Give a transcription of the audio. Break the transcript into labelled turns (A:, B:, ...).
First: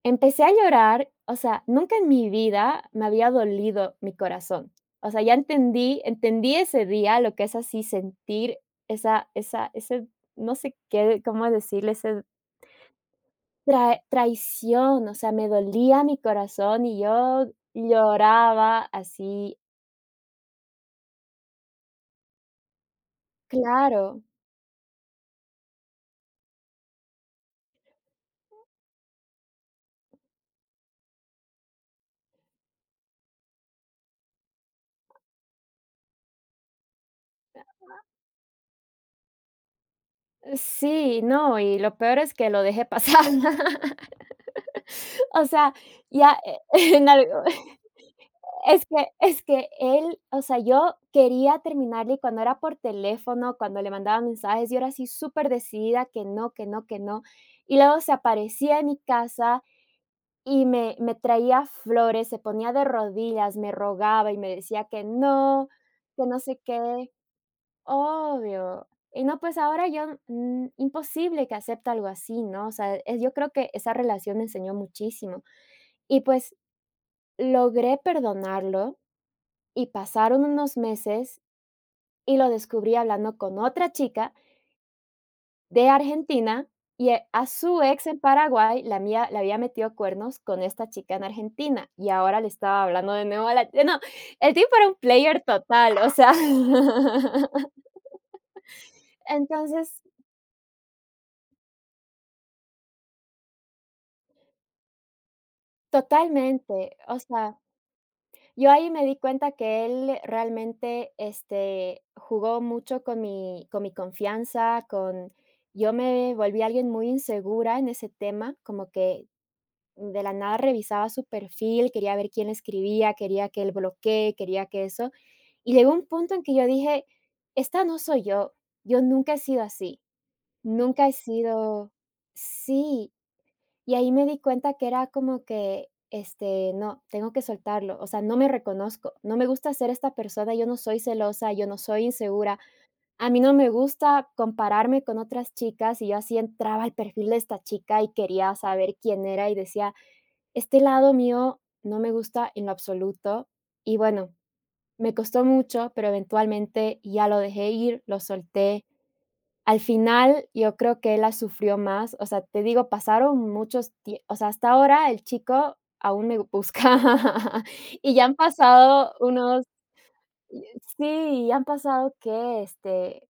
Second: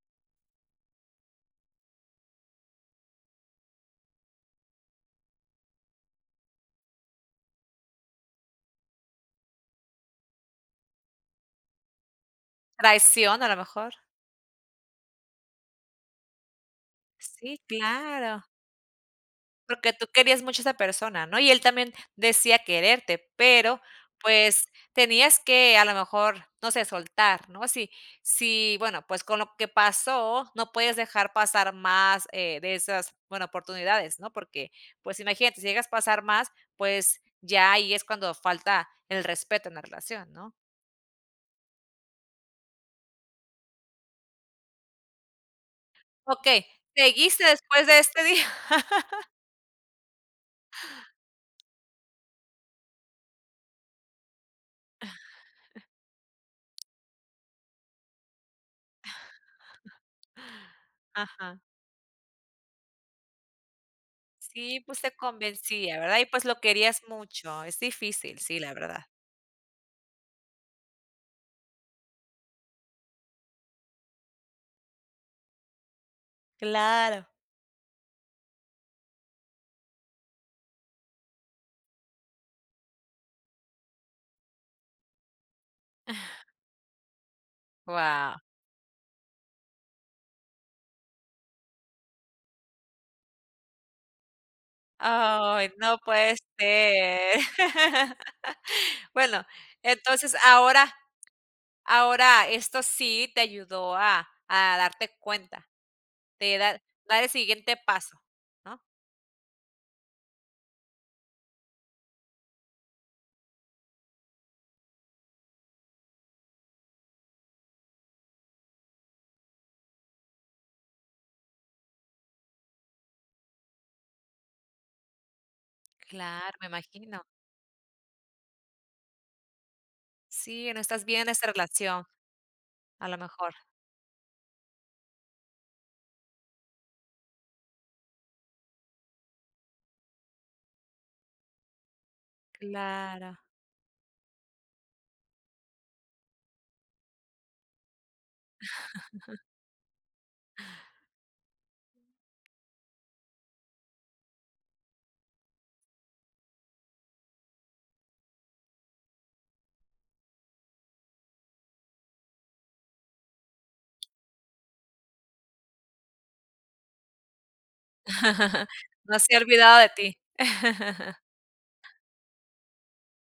A: Empecé a llorar, o sea, nunca en mi vida, me había dolido mi corazón, o sea, ya entendí entendí ese día lo que es así sentir esa esa ese, no sé qué, cómo decirle ese
B: Traición, a lo mejor.
A: trai traición, o sea, me dolía mi corazón y yo
B: Sí, claro.
A: lloraba así.
B: Porque tú querías mucho a esa persona, ¿no?, y él también decía quererte, pero,
A: Claro.
B: pues, tenías que, a lo mejor, no sé, soltar, ¿no?, si si bueno, pues, con lo que pasó, no puedes dejar pasar más, eh, de esas bueno, oportunidades, ¿no?, porque, pues, imagínate, si llegas a pasar más, pues, ya ahí es
A: [unintelligible]
B: cuando falta el respeto en la relación, ¿no?
A: Sí no, y lo peor es que lo dejé pasar, ¿no?, o sea, ya,
B: Okey,
A: en algo,
B: ¿seguiste después de este día?
A: es que es que, él o sea, yo quería terminarle cuando era por teléfono, cuando le mandaba mensajes, yo ahora sí, superdecidida que no, que no, que no, y luego se aparecía a mi casa, y me me
B: Ajá.
A: traía flores, se ponía de rodillas, me rogaba y me
B: Sí,
A: decía
B: pues,
A: que:
B: te
A: "No,
B: convencía, ¿verdad?, y
A: que no
B: pues, lo
A: sé
B: querías
A: qué",
B: mucho, es difícil, sí, la
A: obvio,
B: verdad.
A: y no, pues, ahora yo, n imposible que acepte algo así, ¿no?, o sea, yo creo que, esa relación enseñó muchísimo y, pues,
B: Claro.
A: logré perdonarlo, y pasaron unos meses, y lo descubrí hablando con otra chica de Argentina y a su ex en
B: Guau.
A: Paraguay, la había le había metido cuernos con esta chica en Argentina, y ahora le estaba hablando de nuevo a la no, el tipo era un player
B: Ay, no
A: total, o sea,
B: puede ser, bueno,
A: entonces
B: entonces ahora ahora esto sí te ayudó a a darte cuenta, te da
A: Totalmente, o
B: dar el
A: sea,
B: siguiente paso,
A: yo
B: ¿no?
A: ahí me di cuenta que él realmente, este, jugó mucho con mi con mi confianza, con yo me volví alguien muy insegura en ese tema, como que, de la nada revisaba su perfil, quería ver quién escribía, quería que él bloquee, quería que eso, y llegó un punto en que
B: Claro,
A: yo
B: me
A: dije:
B: imagino.
A: "Esta no soy yo, yo nunca he sido así,
B: Sí, no estás
A: nunca he
B: bien de esta
A: sido",
B: relación, a
A: sí,
B: lo mejor.
A: y ahí me di cuenta que era como que, este "No, tengo que soltarlo, o sea, no me reconozco, no me gusta ser esta persona, yo no soy celosa, yo no soy insegura, a mí
B: Claro.
A: no me gusta compararme con otras chicas", y yo así entraba al perfil de esta chica y quería saber quién era y decía: "Este lado mío, no me gusta en lo absoluto", y bueno, me costó mucho, pero eventualmente ya lo dejé ir, lo solté, al final, yo creo que él, la sufrió más, o sea, te digo, pasaron muchos tie o sea, hasta ahora el chico aún me busca, y ya han pasado
B: No se ha
A: unos
B: olvidado de ti.
A: Sí, ya han pasado que, este